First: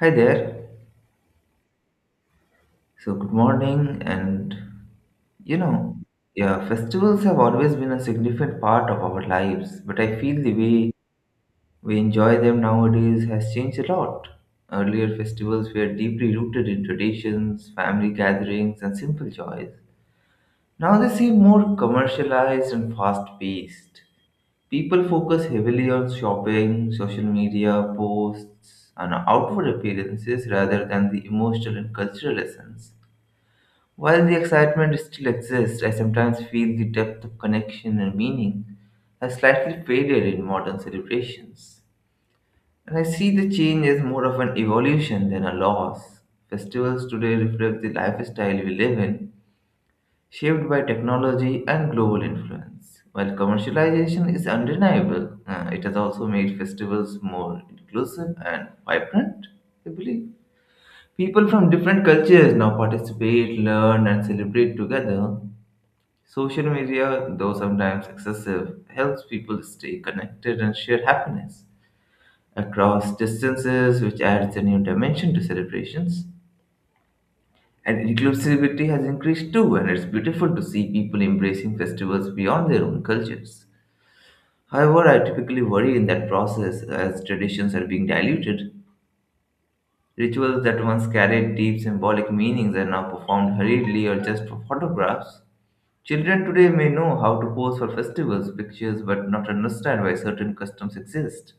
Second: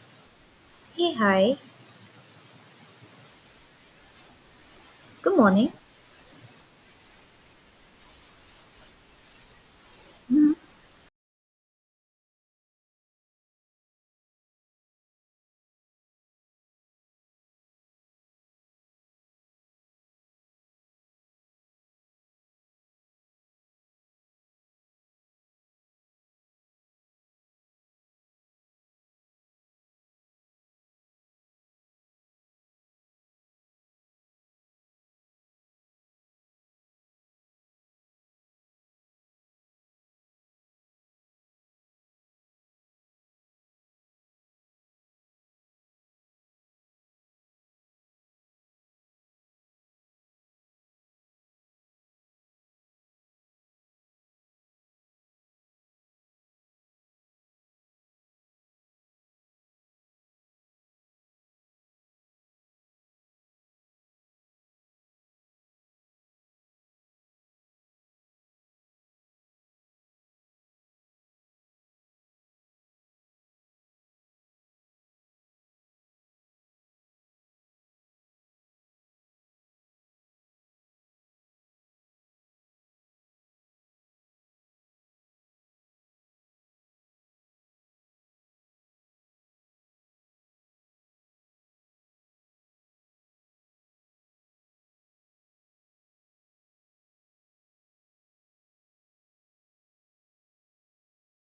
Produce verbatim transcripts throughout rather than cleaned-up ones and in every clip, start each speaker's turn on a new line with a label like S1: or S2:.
S1: Hi there.
S2: Hey, hi.
S1: So, good morning. And
S2: Good
S1: you
S2: morning.
S1: know, yeah, festivals have always been a significant part of our lives, but I feel the
S2: Mhm.
S1: way we enjoy them nowadays has changed a lot. Earlier, festivals were deeply rooted in traditions, family gatherings, and simple joys. Now they seem more commercialized and fast-paced. People focus heavily on shopping, social media posts, and outward appearances rather than the emotional and cultural essence. While the excitement still exists, I sometimes feel the depth of connection and meaning has slightly faded in modern celebrations. And I see the change as more of an evolution than a loss. Festivals today reflect the lifestyle we live in, shaped by technology and global influence. While commercialization is undeniable, uh, it has also made festivals more inclusive and vibrant, I believe. People from different cultures now participate, learn, and celebrate together. Social media, though sometimes excessive, helps people stay connected and share happiness across distances, which adds a new dimension to celebrations. And inclusivity has increased too, and it's beautiful to see people embracing festivals beyond their own cultures. However, I typically worry in that process as traditions are being diluted. Rituals that once carried deep symbolic meanings are now performed hurriedly or just for photographs. Children today may know how to pose for festivals, pictures, but not understand why certain customs exist.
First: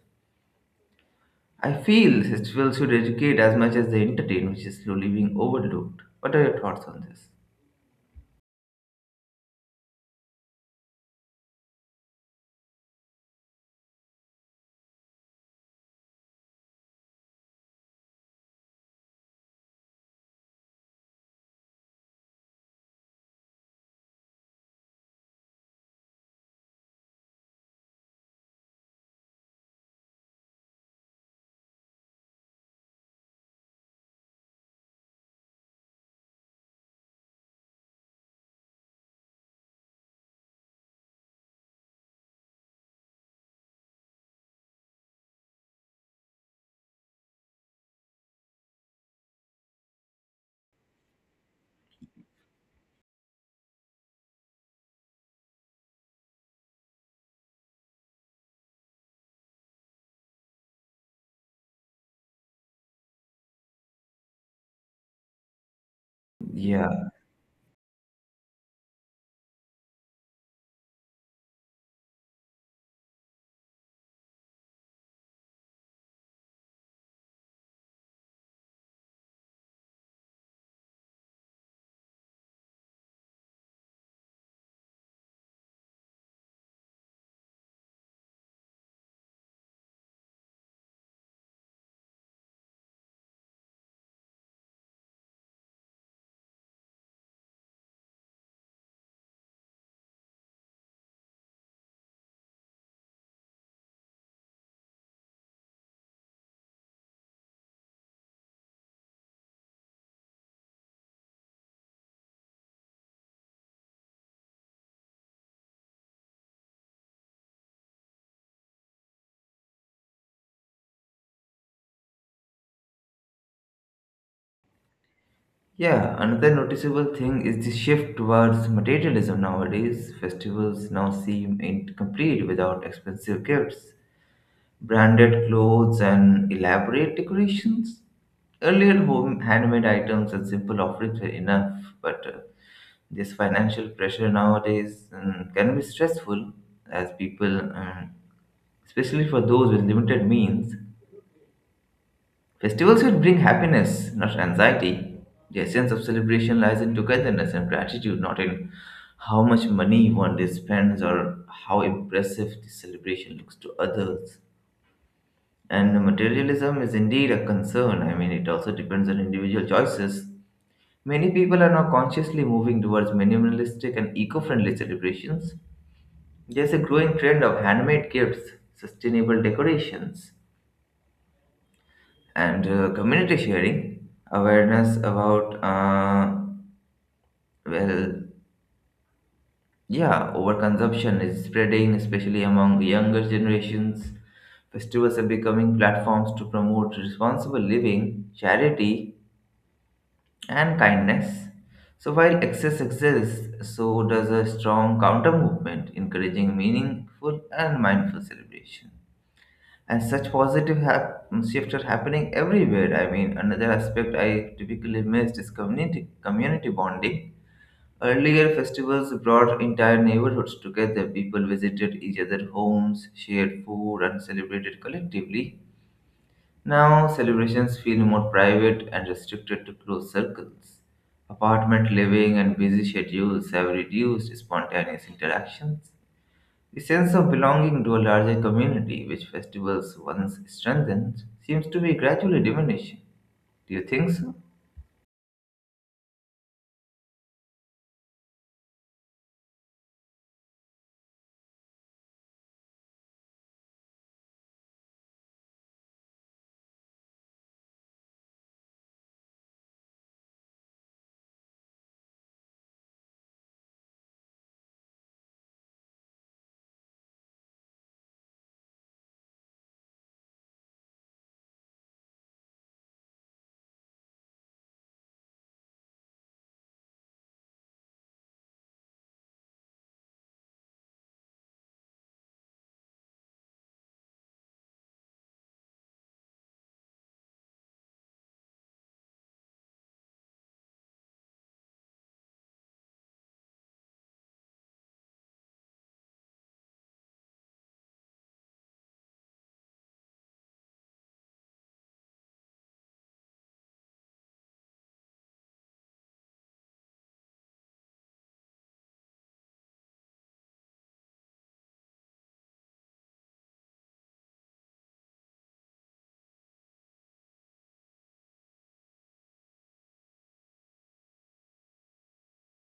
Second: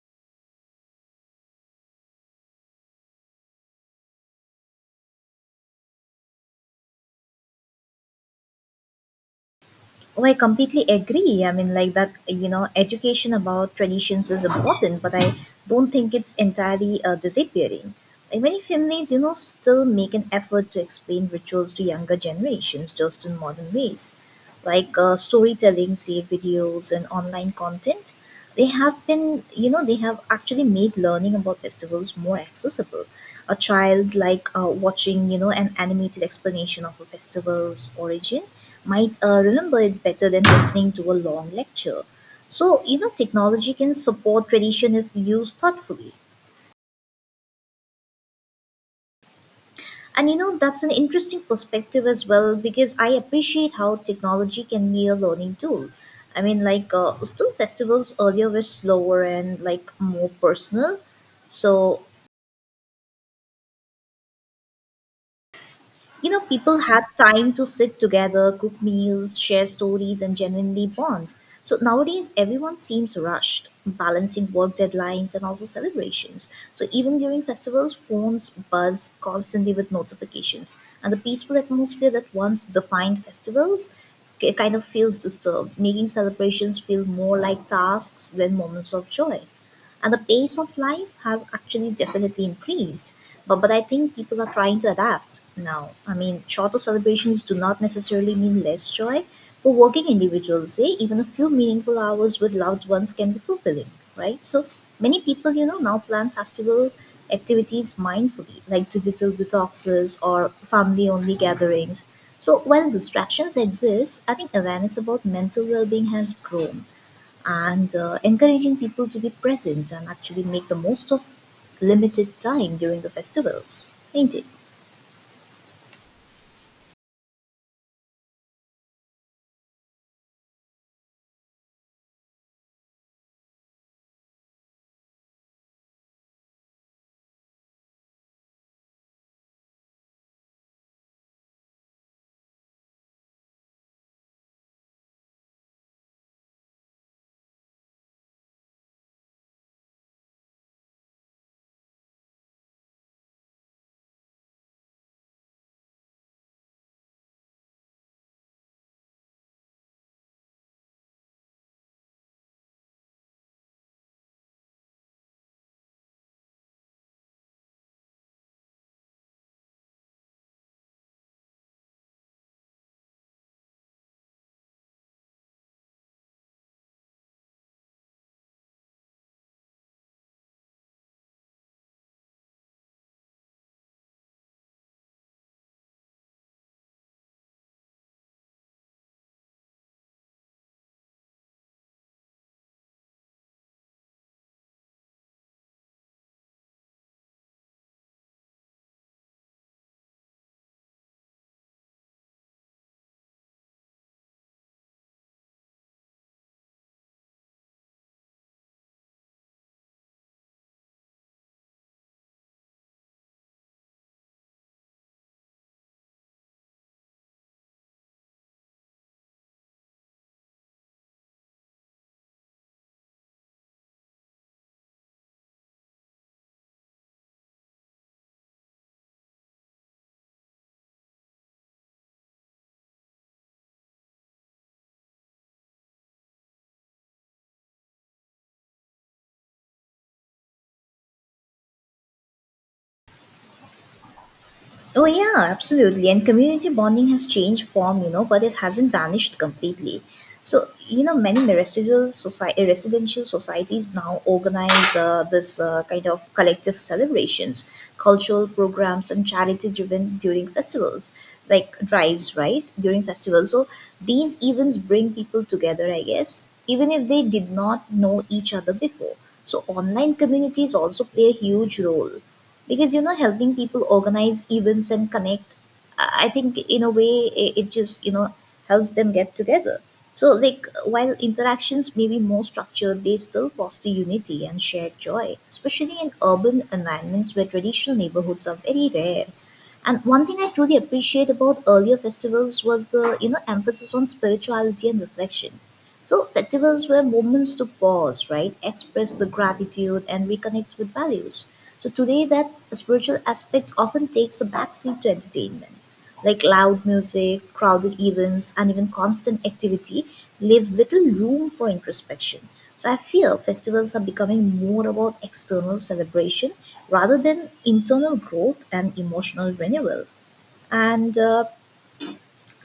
S1: I feel festivals should educate as much as they entertain, which is slowly being overlooked. What are your thoughts on this?
S2: Oh, I completely agree. I mean, like that, you know, education about traditions is important, but I don't think it's entirely uh, disappearing. Like many families, you know, still make an effort to explain rituals to younger generations just in modern ways, like uh, storytelling, say videos, and online content. They have been you know they have actually made learning about festivals more accessible. A child like uh, watching you know an animated explanation of a festival's origin might uh, remember it better than listening to a long lecture. So you know technology can support tradition if used thoughtfully. And you know, that's an interesting perspective as well, because I appreciate how technology can be a learning tool. I mean, like, uh, still festivals earlier were slower and like more personal. So You know, people had
S1: Yeah.
S2: time to sit together, cook meals, share stories, and genuinely bond. So nowadays, everyone seems rushed, balancing work deadlines and also celebrations. So even during festivals, phones buzz constantly with notifications, and the peaceful atmosphere that once defined festivals ki- kind of feels disturbed, making celebrations feel more like tasks than moments of joy. And the pace of life has actually definitely increased, but but I think people are trying to adapt now. I mean, shorter celebrations do not necessarily mean less joy. For working individuals, say, even a few meaningful hours with loved ones can be fulfilling, right? So many people, you know now plan festival activities mindfully, like digital detoxes or family only gatherings. So while distractions exist, I think awareness about mental well-being has grown and uh, encouraging people to be present and actually make the most of limited time during the festivals, ain't it?
S1: Yeah, another noticeable thing is the shift towards materialism nowadays. Festivals now seem incomplete without expensive gifts, branded clothes, and elaborate decorations. Earlier, home handmade items and simple offerings were enough, but uh, this financial pressure nowadays um, can be stressful as people, um, especially for those with limited means. Festivals should bring happiness, not anxiety. The essence of celebration lies in togetherness and gratitude, not in how much money one day spends or how impressive the celebration looks to others. And materialism is indeed a concern. I mean, it also depends on individual choices. Many people are now consciously moving towards minimalistic and eco friendly celebrations. There's a growing trend of handmade gifts, sustainable decorations, and uh, community sharing. Awareness about, uh, well, yeah, overconsumption is spreading, especially among younger generations. Festivals are becoming platforms to promote responsible living, charity, and kindness. So while excess exists, so does a strong counter movement encouraging meaningful and mindful celebration. And such positive hap- shifts are happening everywhere. I mean, another aspect I typically missed is community community bonding. Earlier, festivals brought entire neighborhoods together. People visited each other's homes, shared food, and celebrated collectively. Now, celebrations feel more private and restricted to close circles. Apartment living and busy schedules have reduced spontaneous interactions. The sense of belonging to a larger community, which festivals once strengthened, seems to be gradually diminishing. Do you think so?
S2: Oh yeah, absolutely. And community bonding has changed form, you know, but it hasn't vanished completely. So you know, many residential society residential societies now organize uh, this uh, kind of collective celebrations, cultural programs, and charity-driven during festivals, like drives, right? During festivals, so these events bring people together, I guess, even if they did not know each other before. So online communities also play a huge role because you know helping people organize events and connect. I I think in a way it, it just you know helps them get together. So like, while interactions may be more structured, they still foster unity and shared joy, especially in urban environments where traditional neighborhoods are very rare. And one thing I truly appreciate about earlier festivals was the you know emphasis on spirituality and reflection. So, festivals were moments to pause, right? Express the gratitude and reconnect with values. So, today, that spiritual aspect often takes a backseat to entertainment. Like loud music, crowded events, and even constant activity leave little room for introspection. So, I feel festivals are becoming more about external celebration rather than internal growth and emotional renewal. And uh,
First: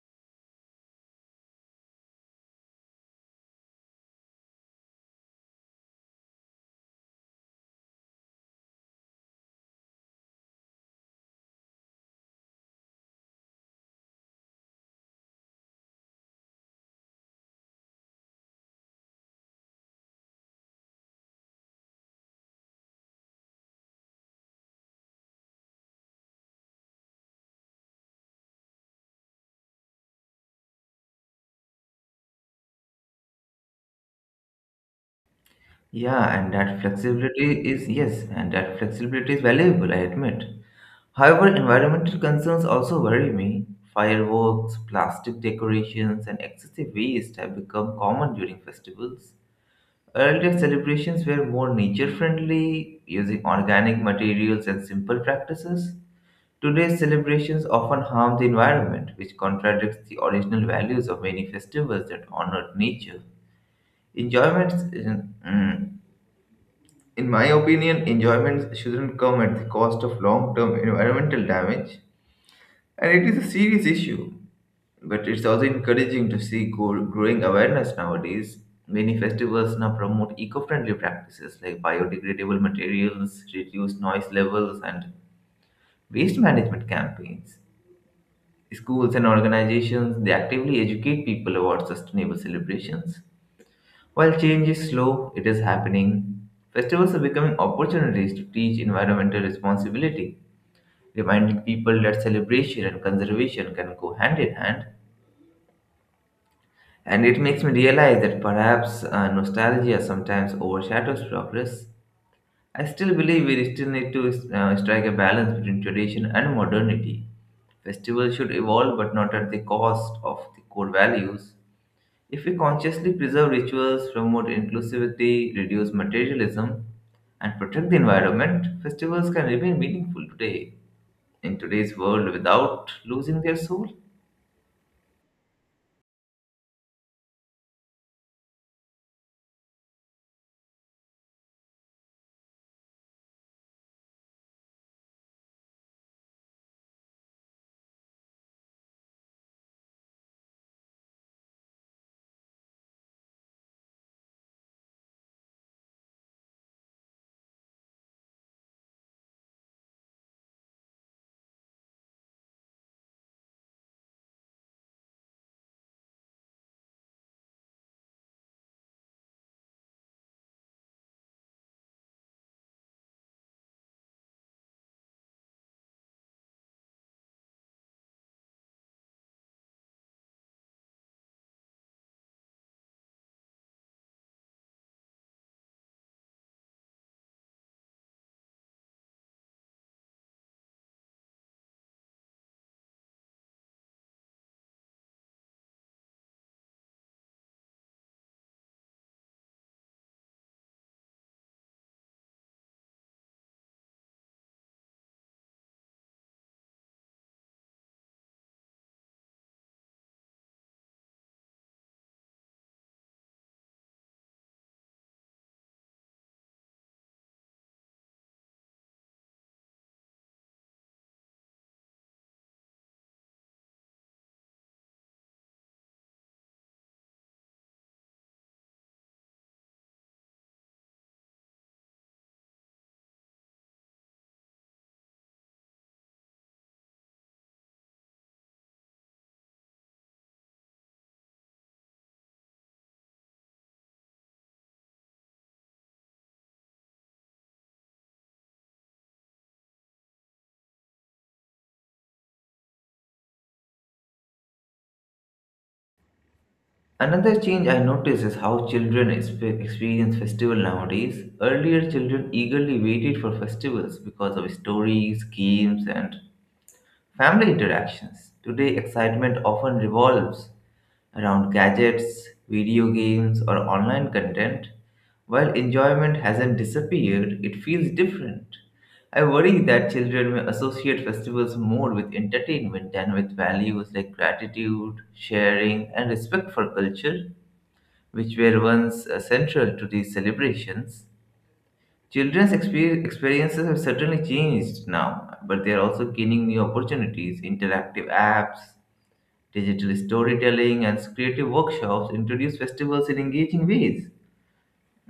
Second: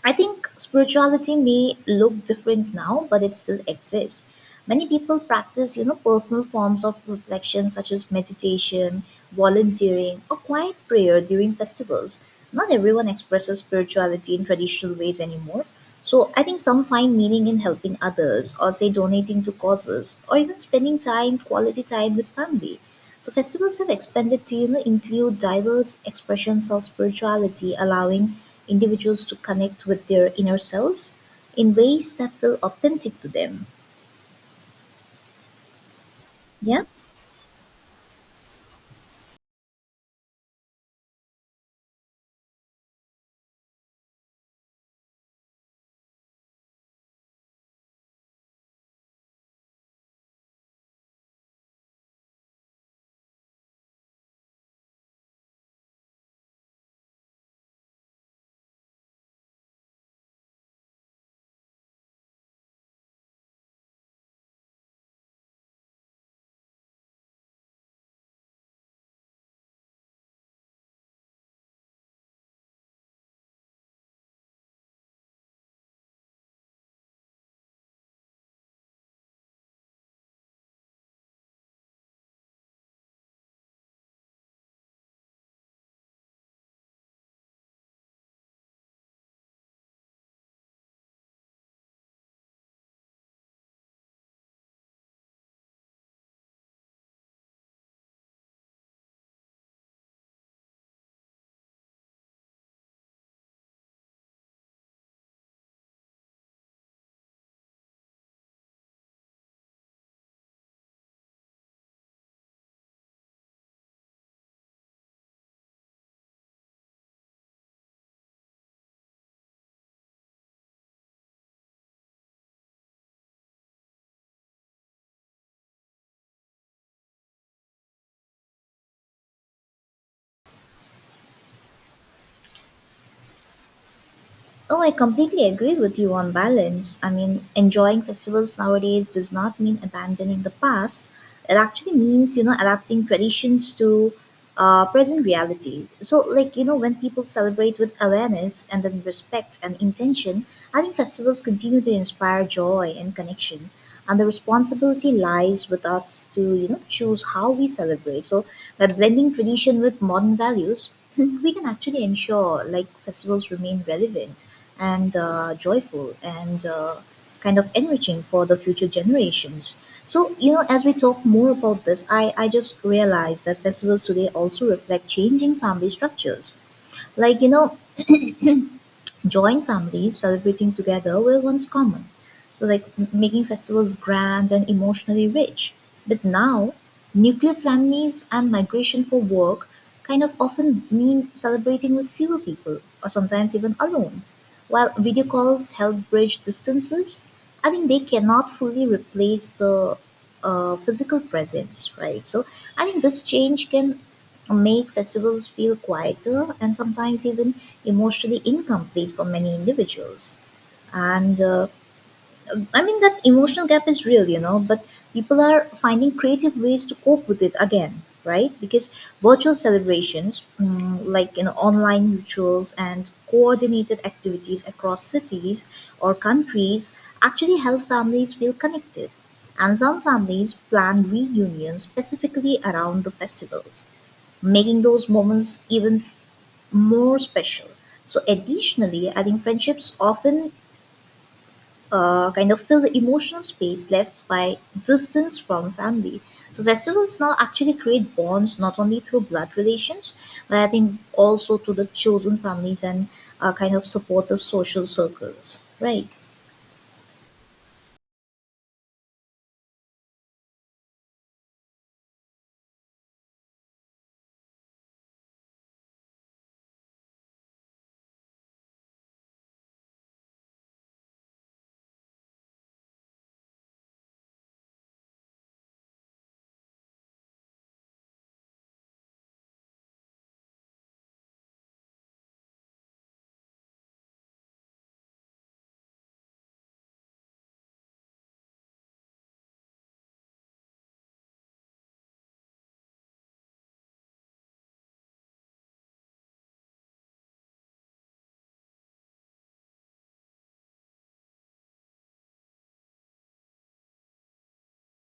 S2: I think spirituality may look different now, but it still exists. Many people practice, you know, personal forms of reflection such as meditation, volunteering, or quiet prayer during festivals. Not everyone expresses spirituality in traditional ways anymore. So I think some find meaning in helping others, or say donating to causes, or even spending time, quality time with family. So festivals have expanded to you know include diverse expressions of spirituality, allowing individuals to connect with their inner selves in ways that feel authentic to them.
S1: Yeah, and that
S2: Yeah.
S1: flexibility is, yes, and that flexibility is valuable, I admit. However, environmental concerns also worry me. Fireworks, plastic decorations, and excessive waste have become common during festivals. Earlier celebrations were more nature friendly, using organic materials and simple practices. Today's celebrations often harm the environment, which contradicts the original values of many festivals that honored nature. Enjoyments, in, mm, in my opinion, enjoyments shouldn't come at the cost of long term environmental damage, and it is a serious issue. But it's also encouraging to see go- growing awareness nowadays. Many festivals now promote eco friendly practices like biodegradable materials, reduced noise levels, and waste management campaigns. Schools and organizations they actively educate people about sustainable celebrations. While change is slow, it is happening. Festivals are becoming opportunities to teach environmental responsibility, reminding people that celebration and conservation can go hand in hand. And it makes me realize that perhaps uh, nostalgia sometimes overshadows progress. I still believe we still need to uh, strike a balance between tradition and modernity. Festivals should evolve, but not at the cost of the core values. If we consciously preserve rituals, promote inclusivity, reduce materialism, and protect the environment, festivals can remain meaningful today in today's world without losing their soul.
S2: Oh, I completely agree with you on balance. I mean, enjoying festivals nowadays does not mean abandoning the past. It actually means, you know, adapting traditions to uh, present realities. So, like, you know, when people celebrate with awareness and then respect and intention, I think festivals continue to inspire joy and connection, and the responsibility lies with us to you know choose how we celebrate. So by blending tradition with modern values we can actually ensure like festivals remain relevant and uh, joyful and uh, kind of enriching for the future generations. So you know as we talk more about this, i i just realized that festivals today also reflect changing family structures. Like you know join families celebrating together were once common. So, like m- making festivals grand and emotionally rich. But now, nuclear families and migration for work kind of often mean celebrating with fewer people or sometimes even alone. While video calls help bridge distances, I think they cannot fully replace the uh, physical presence, right? So, I think this change can make festivals feel quieter and sometimes even emotionally incomplete for many individuals. And uh, I mean, that emotional gap is real, you know, but people are finding creative ways to cope with it again, right? Because virtual celebrations, mm, like, you know, online rituals and coordinated activities across cities or countries actually help families feel connected. And some families plan reunions specifically around the festivals, making those moments even more special. So, additionally, I think friendships often uh, kind of fill the emotional space left by distance from family. So, festivals now actually create bonds not only through blood relations, but I think also to the chosen families and uh, kind of supportive social circles, right?
S1: Another change I notice is how children expe- experience festival nowadays. Earlier, children eagerly waited for festivals because of stories, games, and family interactions. Today, excitement often revolves around gadgets, video games, or online content. While enjoyment hasn't disappeared, it feels different. I worry that children may associate festivals more with entertainment than with values like gratitude, sharing, and respect for culture, which were once uh, central to these celebrations. Children's exper- experiences have certainly changed now, but they are also gaining new opportunities. Interactive apps, digital storytelling, and creative workshops introduce festivals in engaging ways.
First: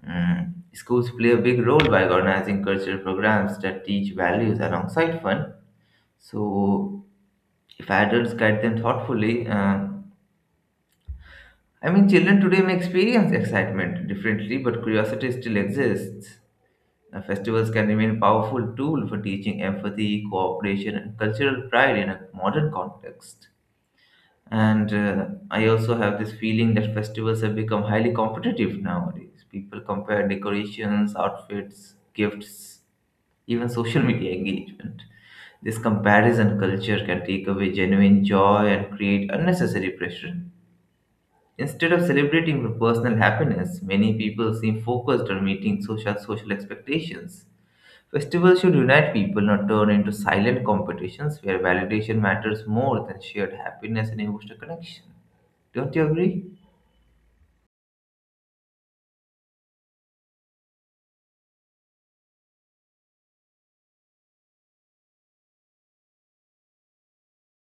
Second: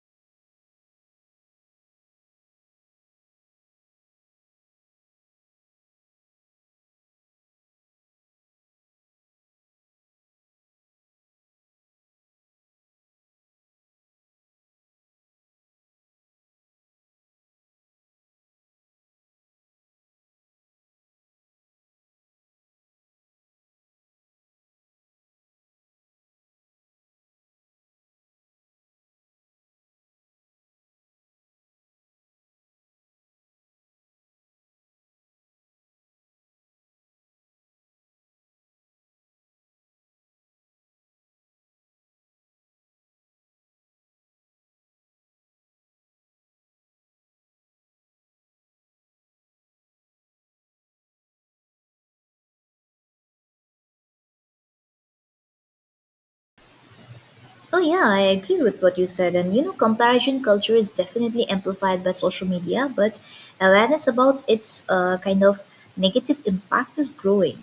S1: Mm. Schools play a big role by organizing cultural programs that teach values alongside fun. So, if adults guide them thoughtfully, uh, I mean, children today may experience excitement differently, but curiosity still exists. Uh, Festivals can remain powerful tool for teaching empathy, cooperation, and cultural pride in a modern context. And uh, I also have this feeling that festivals have become highly competitive nowadays. People compare decorations, outfits, gifts, even social media engagement. This comparison culture can take away genuine joy and create unnecessary pressure. Instead of celebrating the personal happiness, many people seem focused on meeting social social expectations. Festivals should unite people, not turn into silent competitions where validation matters more than shared happiness and emotional connection. Don't you agree?
S2: Oh, yeah, I agree with what you said. And you know, comparison culture is definitely amplified by social media, but awareness about its uh, kind of negative impact is growing.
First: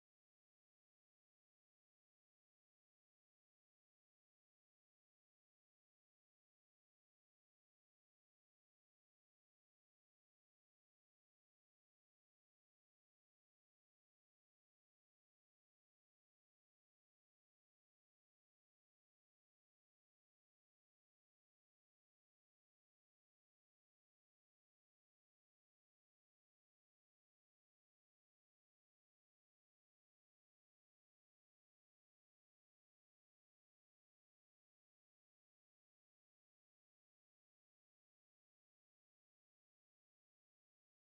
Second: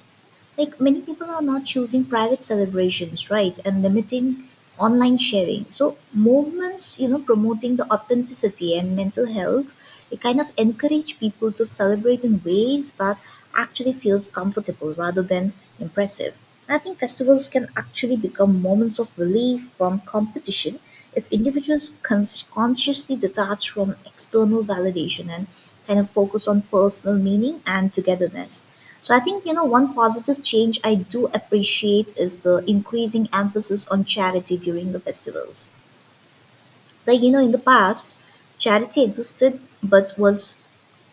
S2: Like many people are not choosing private celebrations, right, and limiting online sharing. So movements you know promoting the authenticity and mental health, it kind of encourage people to celebrate in ways that actually feels comfortable rather than impressive. I think festivals can actually become moments of relief from competition if individuals cons- consciously detach from external validation and kind of focus on personal meaning and togetherness. So I think, you know, one positive change I do appreciate is the increasing emphasis on charity during the festivals. Like, you know, in the past, charity existed but was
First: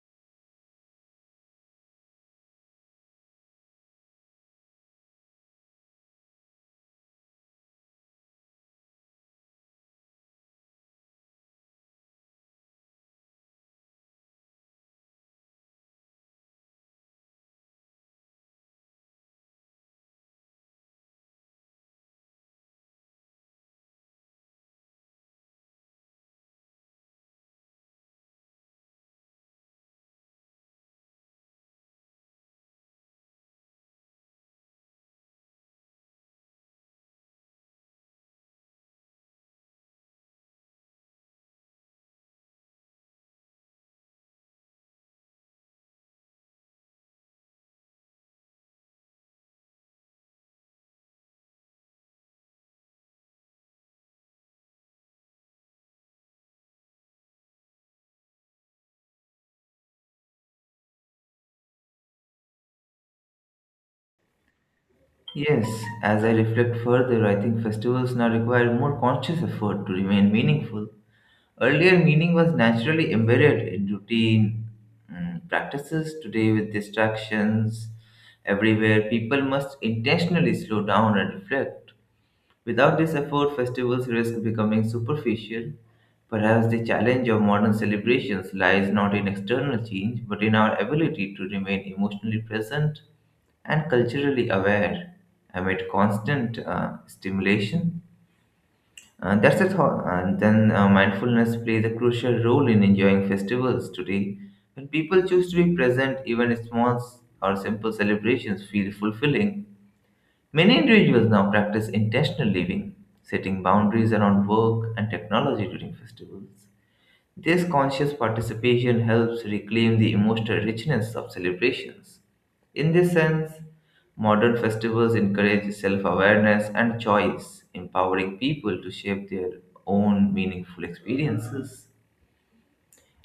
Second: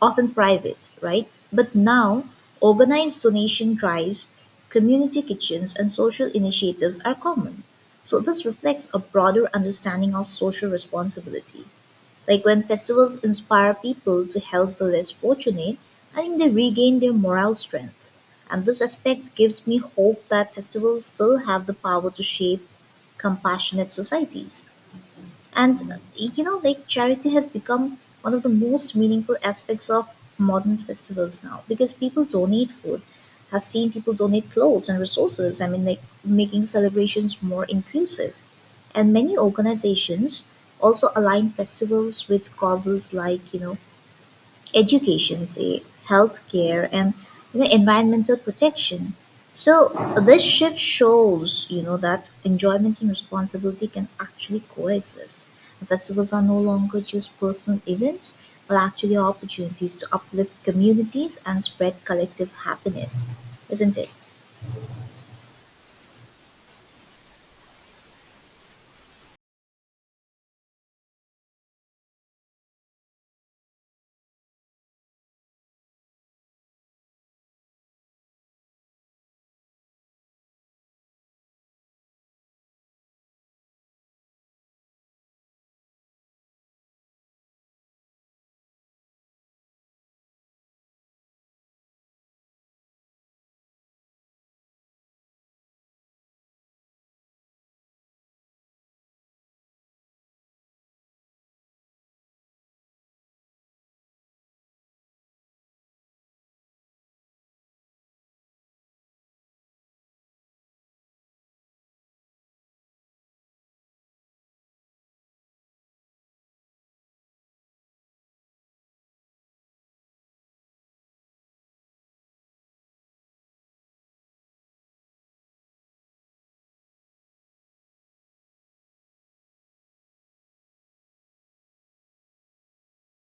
S2: often private, right? But now, organized donation drives, community kitchens, and social initiatives are common. So this reflects a broader understanding of social responsibility. Like when festivals inspire people to help the less fortunate, I think they regain their moral strength. And this aspect gives me hope that festivals still have the power to shape compassionate societies. And uh, you know, like charity has become one of the most meaningful aspects of modern festivals now, because people donate food. I've seen people donate clothes and resources. I mean, like making celebrations more inclusive. And many organizations also align festivals with causes like you know education, say healthcare and you know environmental protection. So this shift shows you know that enjoyment and responsibility can actually coexist. The festivals are no longer just personal events but actually opportunities to uplift communities and spread collective happiness, isn't it?
S1: Yes, as I reflect further, I think festivals now require more conscious effort to remain meaningful. Earlier, meaning was naturally embedded in routine mm, practices. Today, with distractions everywhere, people must intentionally slow down and reflect. Without this effort, festivals risk becoming superficial. Perhaps the challenge of modern celebrations lies not in external change, but in our ability to remain emotionally present and culturally aware amid constant uh, stimulation. Uh, that's a thought. And then uh, Mindfulness plays a crucial role in enjoying festivals today. When people choose to be present, even small s- or simple celebrations feel fulfilling. Many individuals now practice intentional living, setting boundaries around work and technology during festivals. This conscious participation helps reclaim the emotional richness of celebrations. In this sense, modern festivals encourage self awareness and choice, empowering people to shape their own meaningful experiences.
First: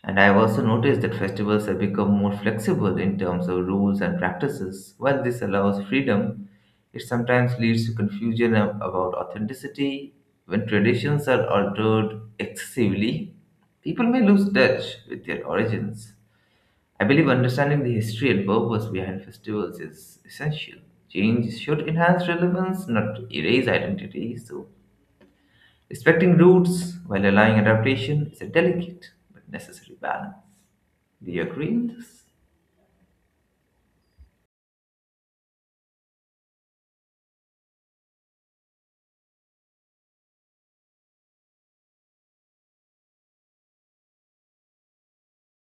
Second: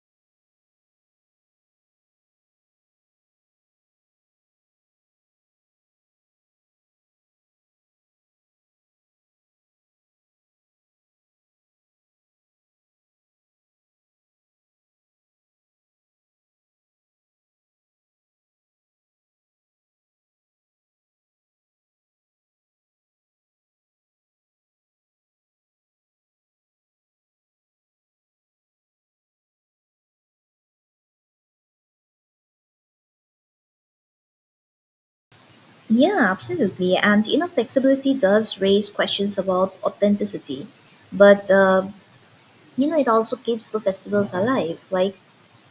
S1: And I've also noticed that festivals have become more flexible in terms of rules and practices. While this allows freedom, it sometimes leads to confusion ab- about authenticity. When traditions are altered excessively, people may lose touch with their origins. I believe understanding the history and purpose behind festivals is essential. Change should enhance relevance, not erase identity. So, respecting roots while allowing adaptation is a delicate but necessary balance. Do you agree with this?
S2: Yeah, absolutely. And you know, flexibility does raise questions about authenticity, but uh, you know, it also keeps the festivals alive. Like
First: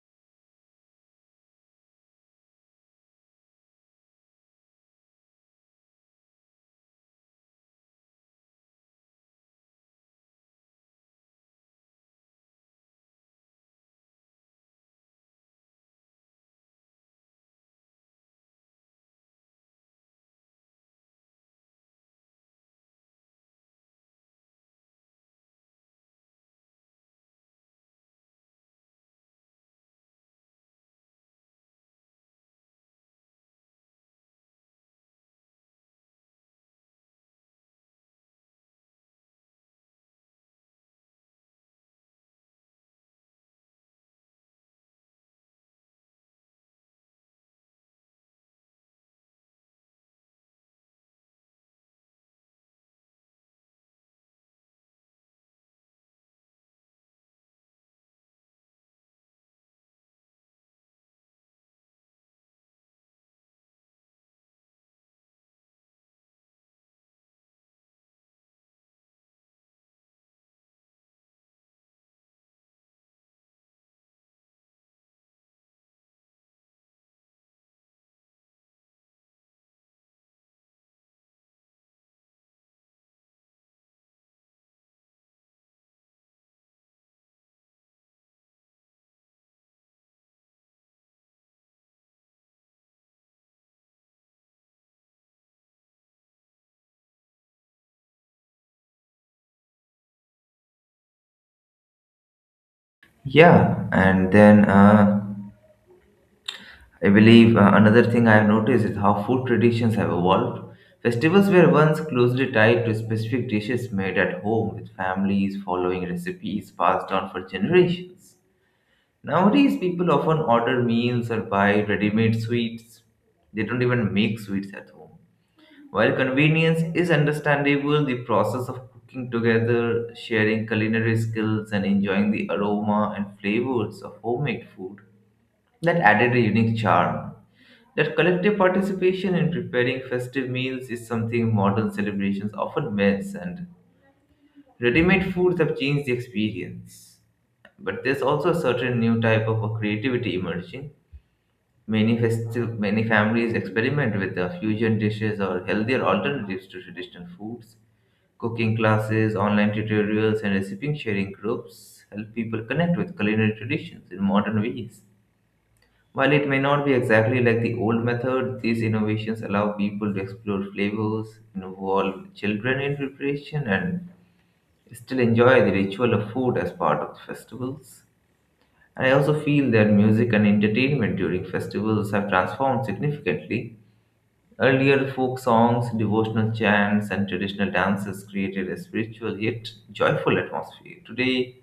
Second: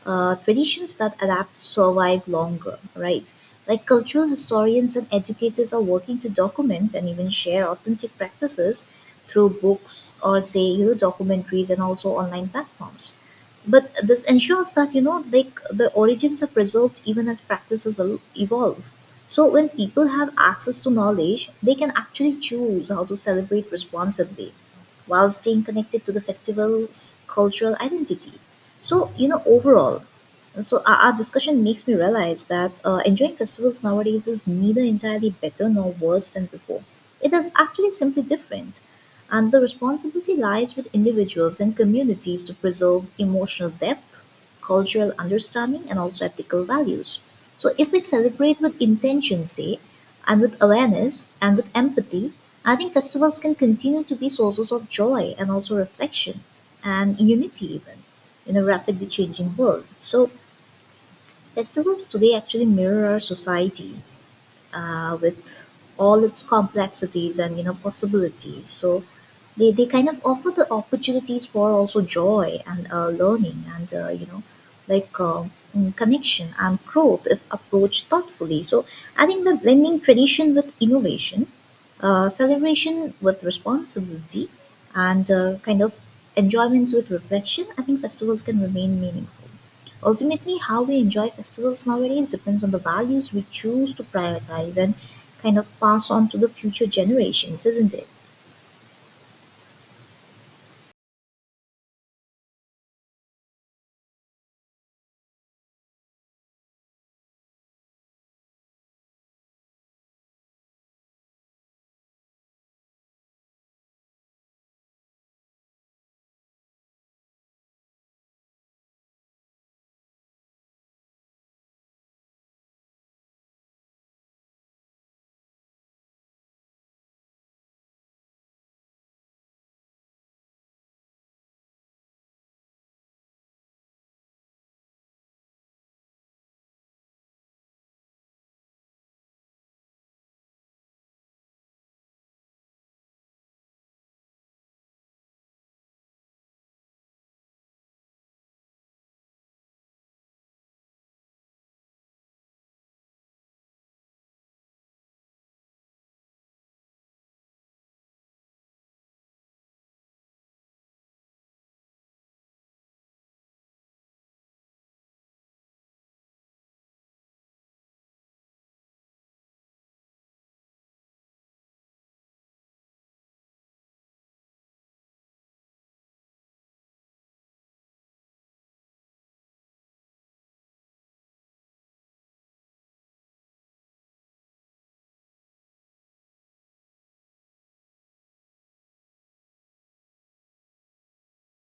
S2: uh, traditions that adapt survive longer, right? Like cultural historians and educators are working to document and even share authentic practices through books or say you know documentaries and also online platforms. But this ensures that you know like the origins are preserved even as practices el- evolve. So when people have access to knowledge, they can actually choose how to celebrate responsibly while staying connected to the festival's cultural identity. So, you know, overall, so our, our discussion makes me realize that uh, enjoying festivals nowadays is neither entirely better nor worse than before. It is actually simply different. And the responsibility lies with individuals and communities to preserve emotional depth, cultural understanding, and also ethical values. So, if we celebrate with intention, say, and with awareness and with empathy, I think festivals can continue to be sources of joy and also reflection and unity, even in a rapidly changing world. So festivals today actually mirror our society uh, with all its complexities and you know possibilities. So they, they kind of offer the opportunities for also joy and uh, learning and uh, you know like uh, mm, connection and growth if approached thoughtfully. So I think by blending tradition with innovation, uh, celebration with responsibility, and uh, kind of enjoyment with reflection, I think festivals can remain meaningful. Ultimately, how we enjoy festivals nowadays depends on the values we choose to prioritize and kind of pass on to the future generations, isn't it?
S1: Yeah, and then uh, I believe uh, another thing I have noticed is how food traditions have evolved. Festivals were once closely tied to specific dishes made at home, with families following recipes passed down for generations. Nowadays, people often order meals or buy ready made sweets. They don't even make sweets at home. While convenience is understandable, the process of cooking together, sharing culinary skills, and enjoying the aroma and flavors of homemade food that added a unique charm. That collective participation in preparing festive meals is something modern celebrations often miss, and ready-made foods have changed the experience. But there's also a certain new type of creativity emerging. Many festi- many families experiment with uh, fusion dishes or healthier alternatives to traditional foods. Cooking classes, online tutorials, and recipe sharing groups help people connect with culinary traditions in modern ways. While it may not be exactly like the old method, these innovations allow people to explore flavors, involve children in preparation, and still enjoy the ritual of food as part of the festivals. And I also feel that music and entertainment during festivals have transformed significantly. Earlier folk songs, devotional chants, and traditional dances created a spiritual yet joyful atmosphere. Today,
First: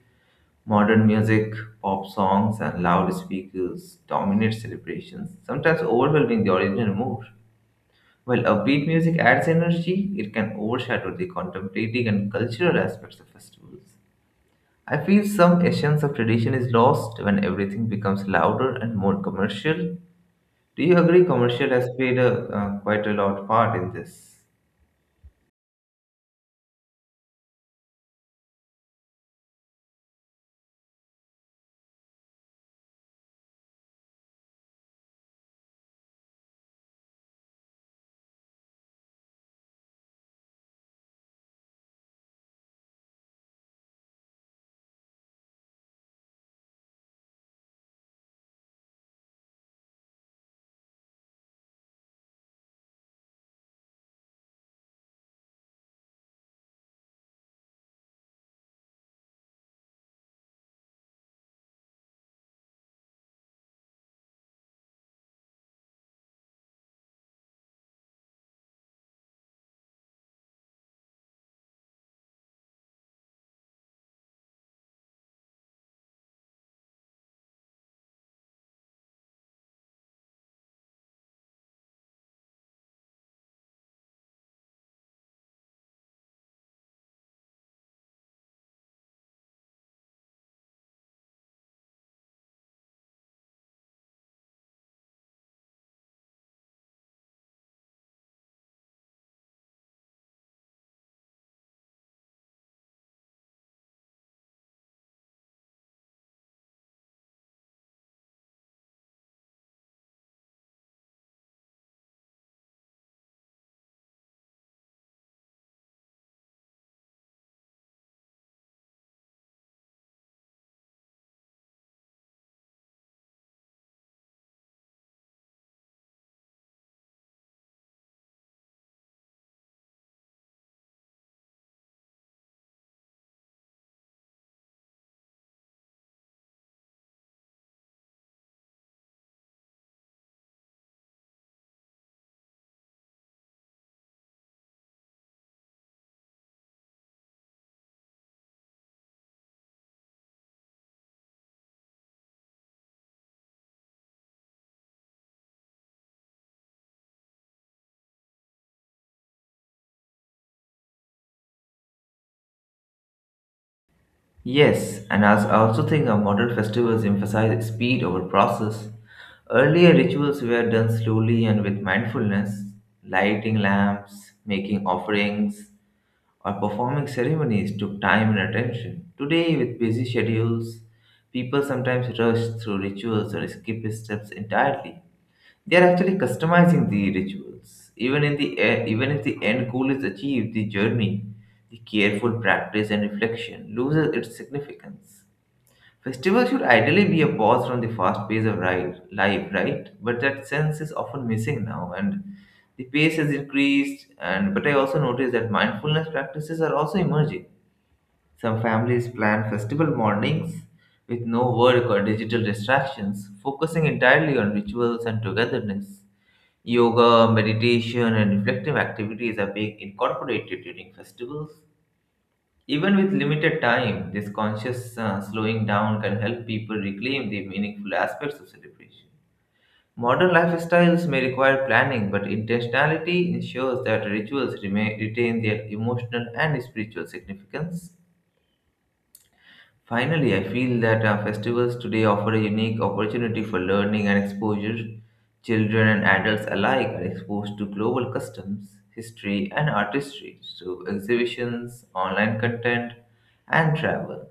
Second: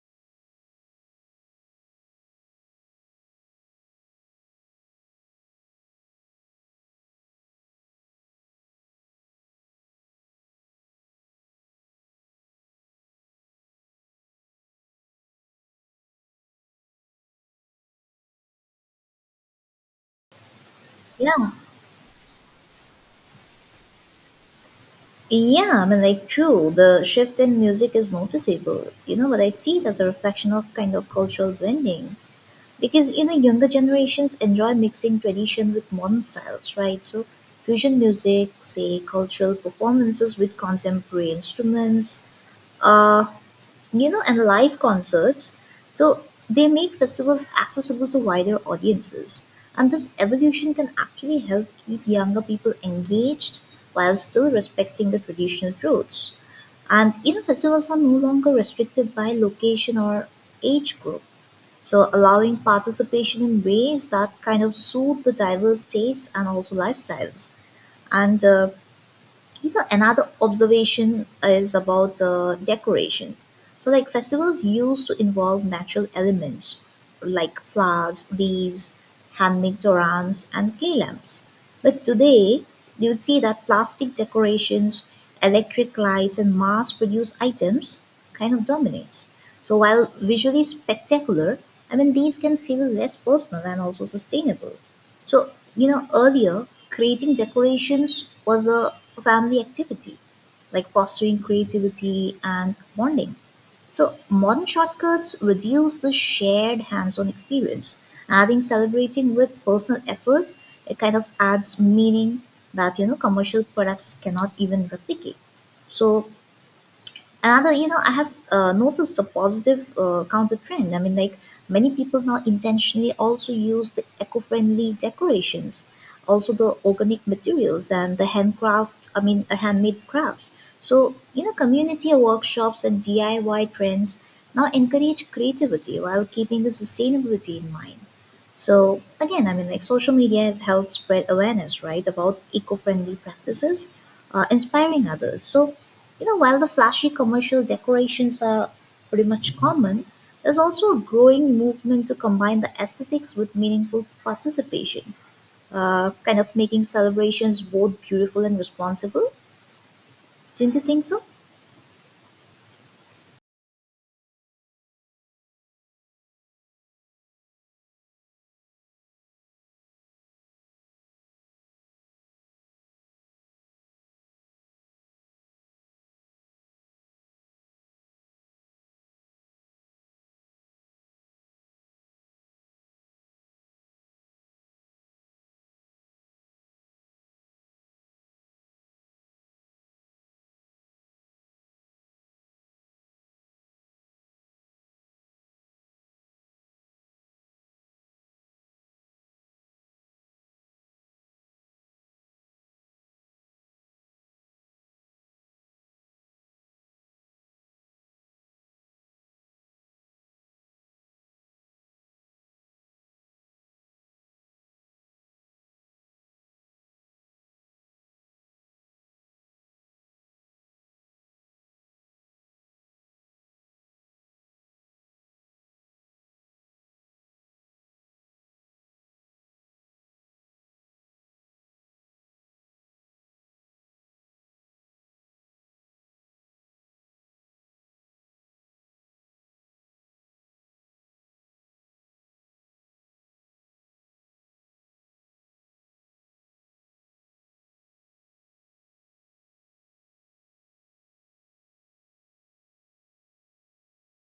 S1: modern music, pop songs, and loudspeakers dominate celebrations, sometimes overwhelming the original mood. While upbeat music adds energy, it can overshadow the contemplative and cultural aspects of festivals. I feel some essence of tradition is lost when everything becomes louder and more commercial. Do you agree
S2: Yeah.
S1: commercial has played a, uh, quite a lot part in this?
S2: Yeah, I mean, like, true, the shift in music is noticeable, you know, but I see it as a reflection of kind of cultural blending. Because, you know, younger generations enjoy mixing tradition with modern styles, right? So, fusion music, say, cultural performances with contemporary instruments, uh, you know, and live concerts. So they make festivals accessible to wider audiences. And this evolution can actually help keep younger people engaged while still respecting the traditional roots. And you know, festivals are no longer restricted by location or age group. So allowing participation in ways that kind of suit the diverse tastes and also lifestyles. And uh, you know, another observation is about uh, decoration. So like festivals used to involve natural elements like flowers, leaves, handmade torans and clay lamps, but today you would see that plastic decorations, electric lights and mass produced items kind of dominates. So while visually spectacular, I mean these can feel less personal and also sustainable. so, you know, earlier, creating decorations was a family activity, like fostering creativity and bonding. So, modern shortcuts reduce the shared hands on experience. Adding celebrating with personal effort, it kind of adds meaning that, you know, commercial products cannot even replicate. So, another you know I have uh, noticed a positive uh, counter trend, I mean, like many people now intentionally also use the eco-friendly decorations, also the organic materials and the handcraft, I mean uh, handmade crafts. So you know, community workshops and D I Y trends now encourage creativity while keeping the sustainability in mind. So again, I mean, like social media has helped spread awareness, right, about eco-friendly practices, uh, inspiring others. So you know, while the flashy commercial decorations are pretty much common, there's also a growing movement to combine the aesthetics with meaningful participation, uh, kind of making celebrations both beautiful and responsible. Don't you think so?
S1: Yes, and as I also think our modern festivals emphasize speed over process. Earlier rituals were done slowly and with mindfulness. Lighting lamps, making offerings, or performing ceremonies took time and attention. Today, with busy schedules, people sometimes rush through rituals or skip steps entirely. They are actually customizing the rituals. Even in the e- even if the end goal is achieved, the journey, the careful practice and reflection loses its significance. Festivals should ideally be a pause from the fast pace of ri- life, right? But that sense is often missing now, and the pace has increased. And but I also noticed that mindfulness practices are also emerging. Some families plan festival mornings with no work or digital distractions, focusing entirely on rituals and togetherness. Yoga, meditation, and reflective activities are being incorporated during festivals. Even with limited time, this conscious uh, slowing down can help people reclaim the meaningful aspects of celebration. Modern lifestyles may require planning, but intentionality ensures that rituals remain, retain their emotional and spiritual significance. Finally, I feel that our festivals today offer a unique opportunity for learning and exposure. Children and adults alike are exposed to global customs, history, and artistry through exhibitions, online content, and travel.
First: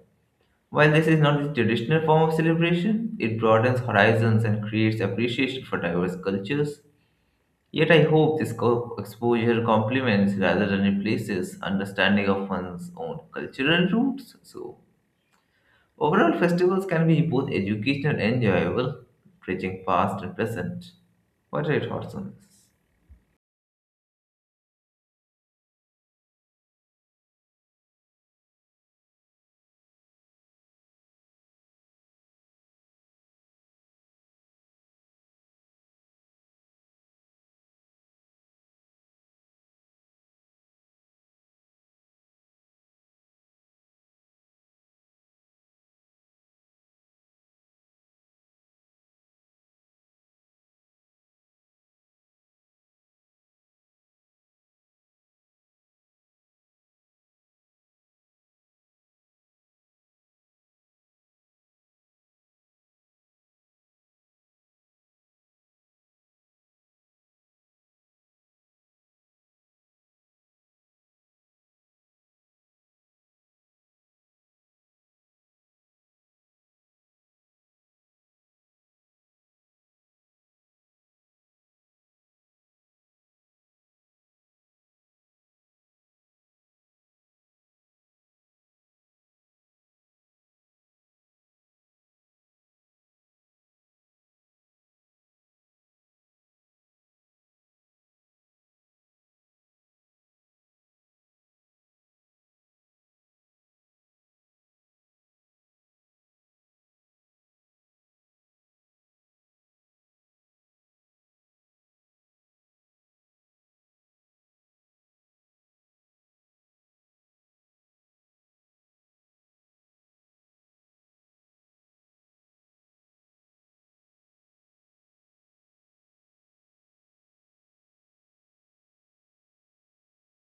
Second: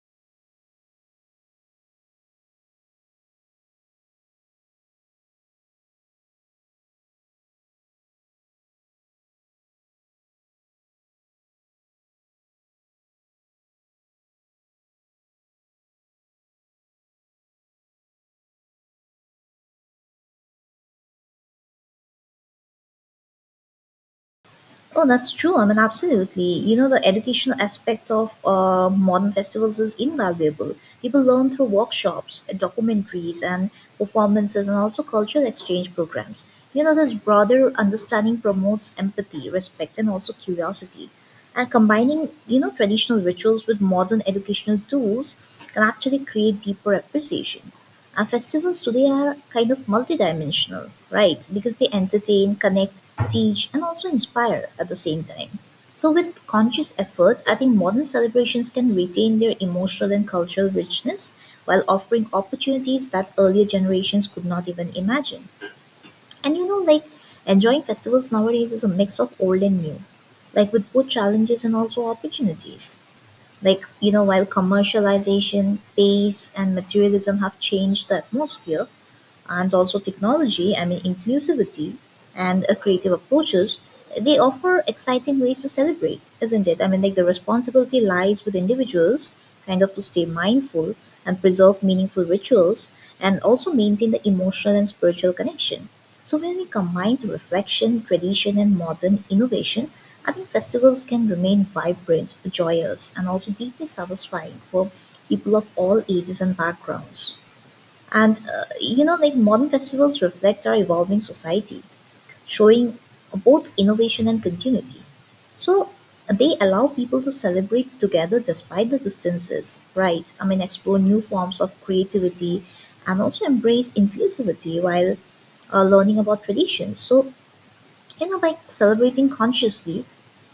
S1: While this is not the traditional form of celebration, it broadens horizons and creates appreciation for diverse cultures. Yet I hope this co- exposure complements rather than replaces understanding of one's own cultural roots. So, overall, festivals can be both educational and enjoyable, bridging past and present. What are your thoughts on this?
S2: Oh, that's true. I mean, absolutely. You know, the educational aspect of uh, modern festivals is invaluable. People learn through workshops, documentaries, and performances, and also cultural exchange programs. You know, this broader understanding promotes empathy, respect, and also curiosity. And combining, you know, traditional rituals with modern educational tools can actually create deeper appreciation. Our festivals today are kind of multidimensional, right? Because they entertain, connect, teach, and also inspire at the same time. So, with conscious efforts, I think modern celebrations can retain their emotional and cultural richness while offering opportunities that earlier generations could not even imagine. And you know, like enjoying festivals nowadays is a mix of old and new, like with both challenges and also opportunities. Like, you know, while commercialization, pace, and materialism have changed the atmosphere, and also technology, I mean inclusivity and uh, creative approaches, they offer exciting ways to celebrate, isn't it? I mean, like the responsibility lies with individuals, kind of to stay mindful and preserve meaningful rituals and also maintain the emotional and spiritual connection. So, when we combine the reflection, tradition, and modern innovation, I think festivals can remain vibrant, joyous, and also deeply satisfying for people of all ages and backgrounds. And uh, You know, like modern festivals reflect our evolving society, showing both innovation and continuity. So they allow people to celebrate together despite the distances, right? I mean, explore new forms of creativity and also embrace inclusivity while uh, learning about traditions. So, you know, by celebrating consciously,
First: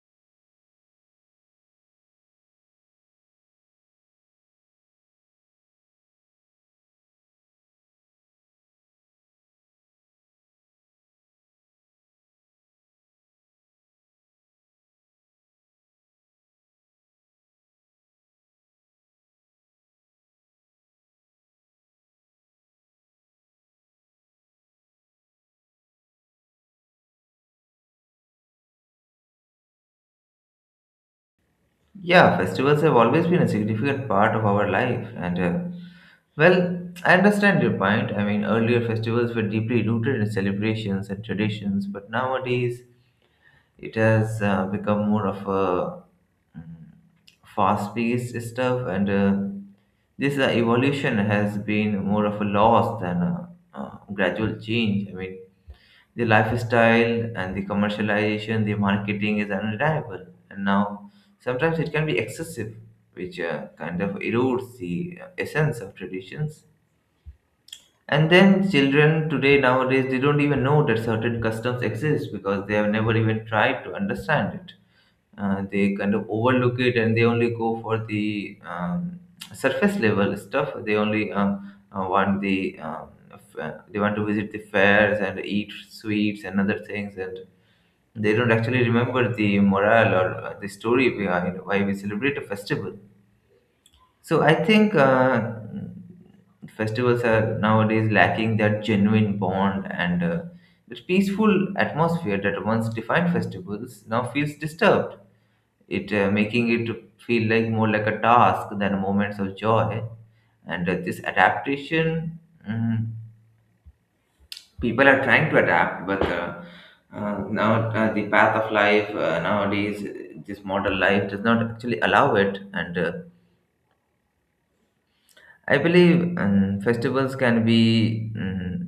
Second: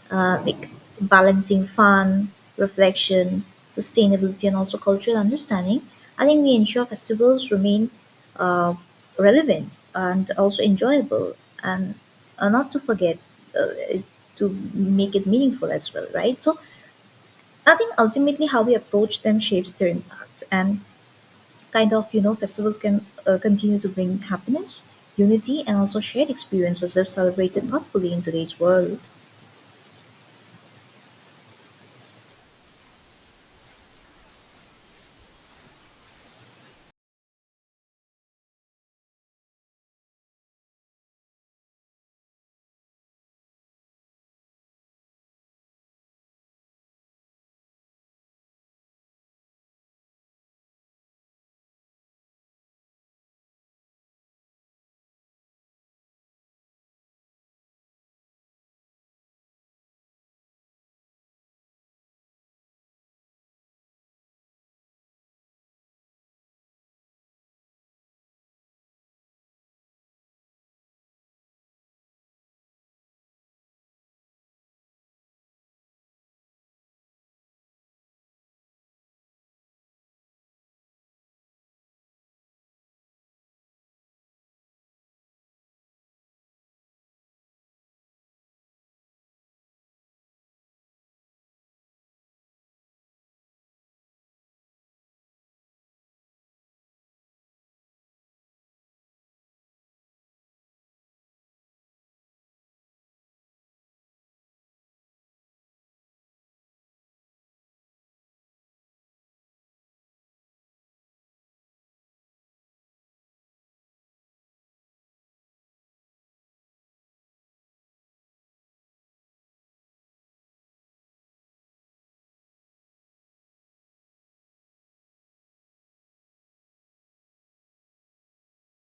S2: uh, like balancing fun, reflection, sustainability, and also cultural understanding, I think we ensure festivals remain uh, relevant and also enjoyable, and uh, not to forget uh, to make it meaningful as well, right? So I think ultimately how we approach them shapes their impact, and kind of you know festivals can uh, continue to bring happiness, unity, and also shared experiences if celebrated thoughtfully in today's world.
S1: Yeah, festivals have always been a significant part of our life, and uh, well, I understand your point. I mean, earlier festivals were deeply rooted in celebrations and traditions, but nowadays it has uh, become more of a fast paced stuff, and uh, this uh, evolution has been more of a loss than a, uh gradual change. I mean, the lifestyle and the commercialization, the marketing is unreliable, and now sometimes it can be excessive, which uh, kind of erodes the uh, essence of traditions. And then children today nowadays they don't even know that certain customs exist because they have never even tried to understand it. Uh, they kind of overlook it and they only go for the um, surface level stuff. They only um, uh, want the um, f- uh, they want to visit the fairs and eat sweets and other things and they don't actually remember the morale or uh, the story behind why we celebrate a festival. So I think uh, festivals are nowadays lacking that genuine bond, and uh, the peaceful atmosphere that once defined festivals now feels disturbed. It uh, Making it feel like more like a task than moments of joy. And uh, this adaptation, mm, people are trying to adapt, but uh, uh, now uh, the path of life uh, nowadays, this modern life does not actually allow it. And. Uh, I believe um, festivals can be mm,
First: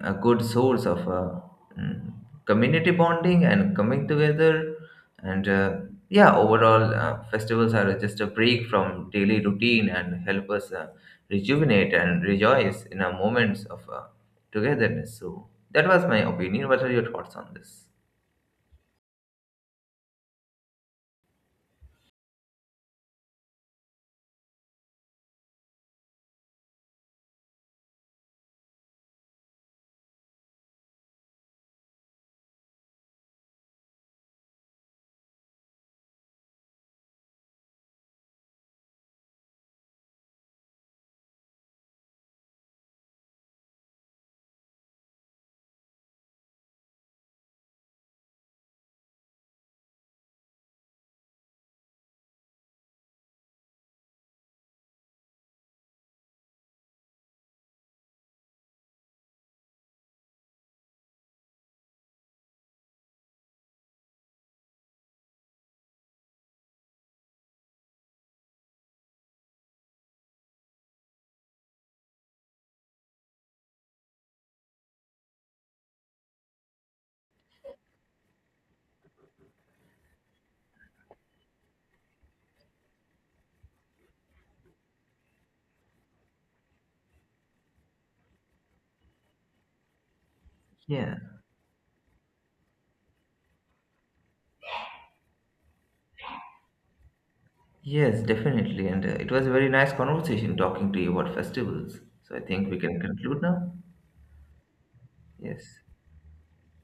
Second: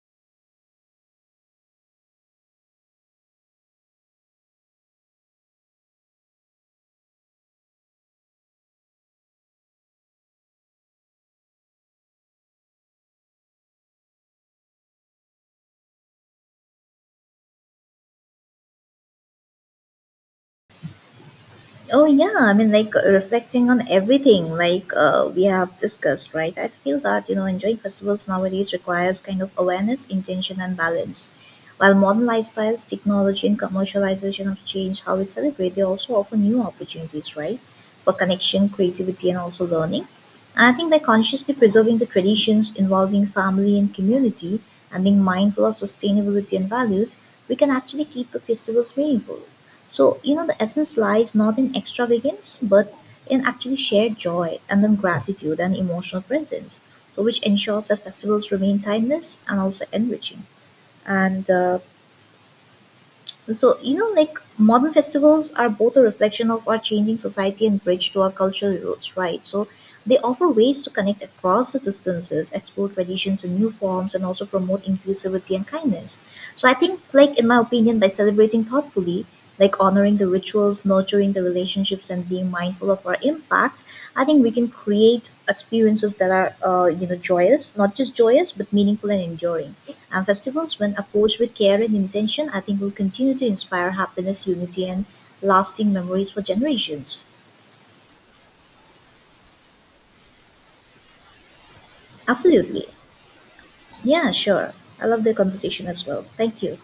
S1: a good source of uh, mm, community bonding and coming together. And uh, yeah, overall, uh, festivals are just a break from daily routine and help us uh, rejuvenate and rejoice in our moments of uh, togetherness. So that was my opinion. What are your thoughts on this?
S2: Oh yeah, I mean like uh, reflecting on everything like uh, we have discussed, right? I feel that you know enjoying festivals nowadays requires kind of awareness, intention, and balance. While modern lifestyles, technology, and commercialization have changed how we celebrate, they also offer new opportunities, right, for connection, creativity, and also learning. And I think by consciously preserving the traditions involving family and community, and being mindful of sustainability and values, we can actually keep the festivals meaningful. So, you know, the essence lies not in extravagance, but in actually shared joy and then gratitude and emotional presence. So, which ensures that festivals remain timeless and also enriching. And uh, so, you know, like modern festivals are both a reflection of our changing society and bridge to our cultural roots, right? So, they offer ways to connect across the distances, explore traditions in new forms, and also promote inclusivity and kindness. So, I think, like, in my opinion, by celebrating thoughtfully, like honoring the rituals, nurturing the relationships, and being mindful of our impact, I think we can create experiences that are, uh, you know, joyous, not just joyous, but meaningful and enduring. And festivals, when
S1: Yeah,
S2: approached with care and intention, I think will continue to inspire happiness, unity, and lasting memories for generations.
S1: yes, definitely. And uh, it was a very nice conversation talking to you about festivals. So I think we
S2: Absolutely.
S1: can conclude now.
S2: Yeah, sure. I love the
S1: Yes.
S2: conversation as well. Thank you.